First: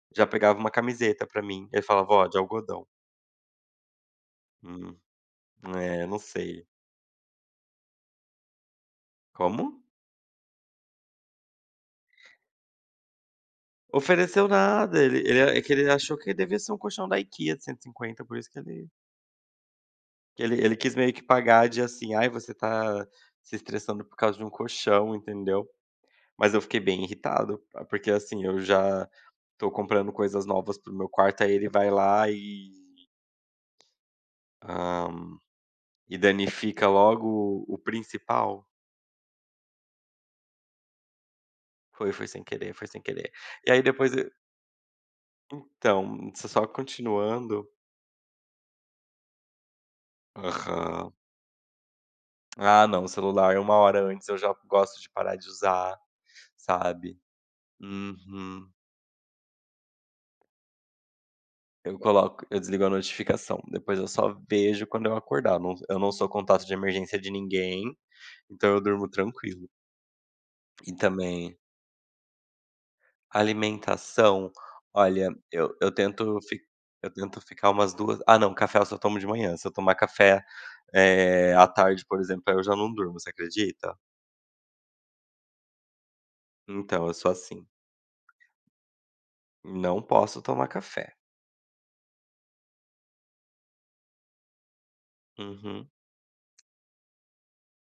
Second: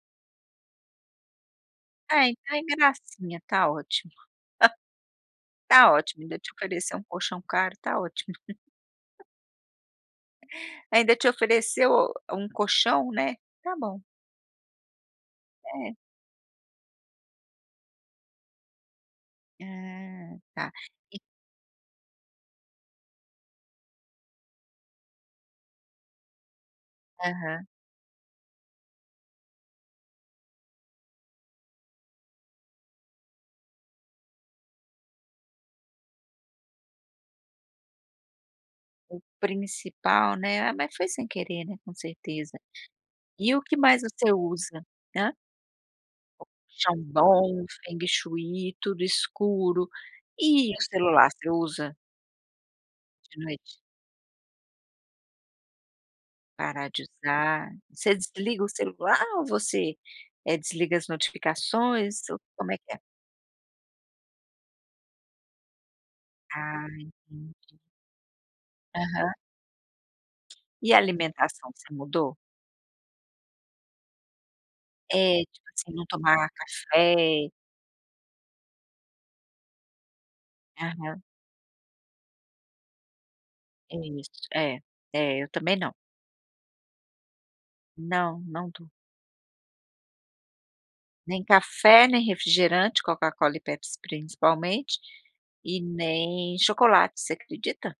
Já pegava uma camiseta para mim, ele falava ó É, de então é algodão. gracinha, está ótimo. Hum, Está é não ótimo, ainda te sei. ofereceu um colchão caro, está ótimo. Como? Ainda te ofereceu um colchão, né, está bom. Ofereceu nada, ele ele é que ele É. achou que devia ser um colchão da IKEA de 150 por isso que ele Ah que ele tá. ele quis meio E que pagar de assim: “Ai, você está se estressando por causa de um colchão”, entendeu. Mas eu fiquei bem irritado, Aham. porque assim eu já estou comprando coisas novas para o meu quarto aí ele vai lá e Hum, e danifica logo o o principal. O principal, né, ah mas foi sem querer né com Foi, foi sem certeza. querer foi sem querer. E o E que aí mais depois você e usa hã? Então, s só Chandon, continuando Feng Shui, tudo escuro, e o Aham. celular você usa? Ah não o De celular é uma noite. hora antes eu já gosto de parar de usar, Parar de sabe. usar, você desliga Uhum. o celular ou você, eh, desliga as Eu notificações ou coloco eu como é desligo a que é? notificação, depois eu só vejo quando eu acordar, eu não eu não sou contato de Ah, emergência de entendi. ninguém, então eu durmo Aham. tranquilo. E E a também alimentação você mudou? Alimentação, olha, É, de eu eu você não tento tomar fi eu tento café. ficar umas 2 Ah não, café eu só tomo de manhã, se eu tomar café, Aham. eh, à tarde, por exemplo, aí eu já não durmo, você acredita? É isso. É, é eu também não. Então eu sou assim. Não, não estou. Não posso tomar café. Nem café, nem refrigerante, Coca-Cola e Pepsi principalmente, e Uhum. nem chocolate, você acredita?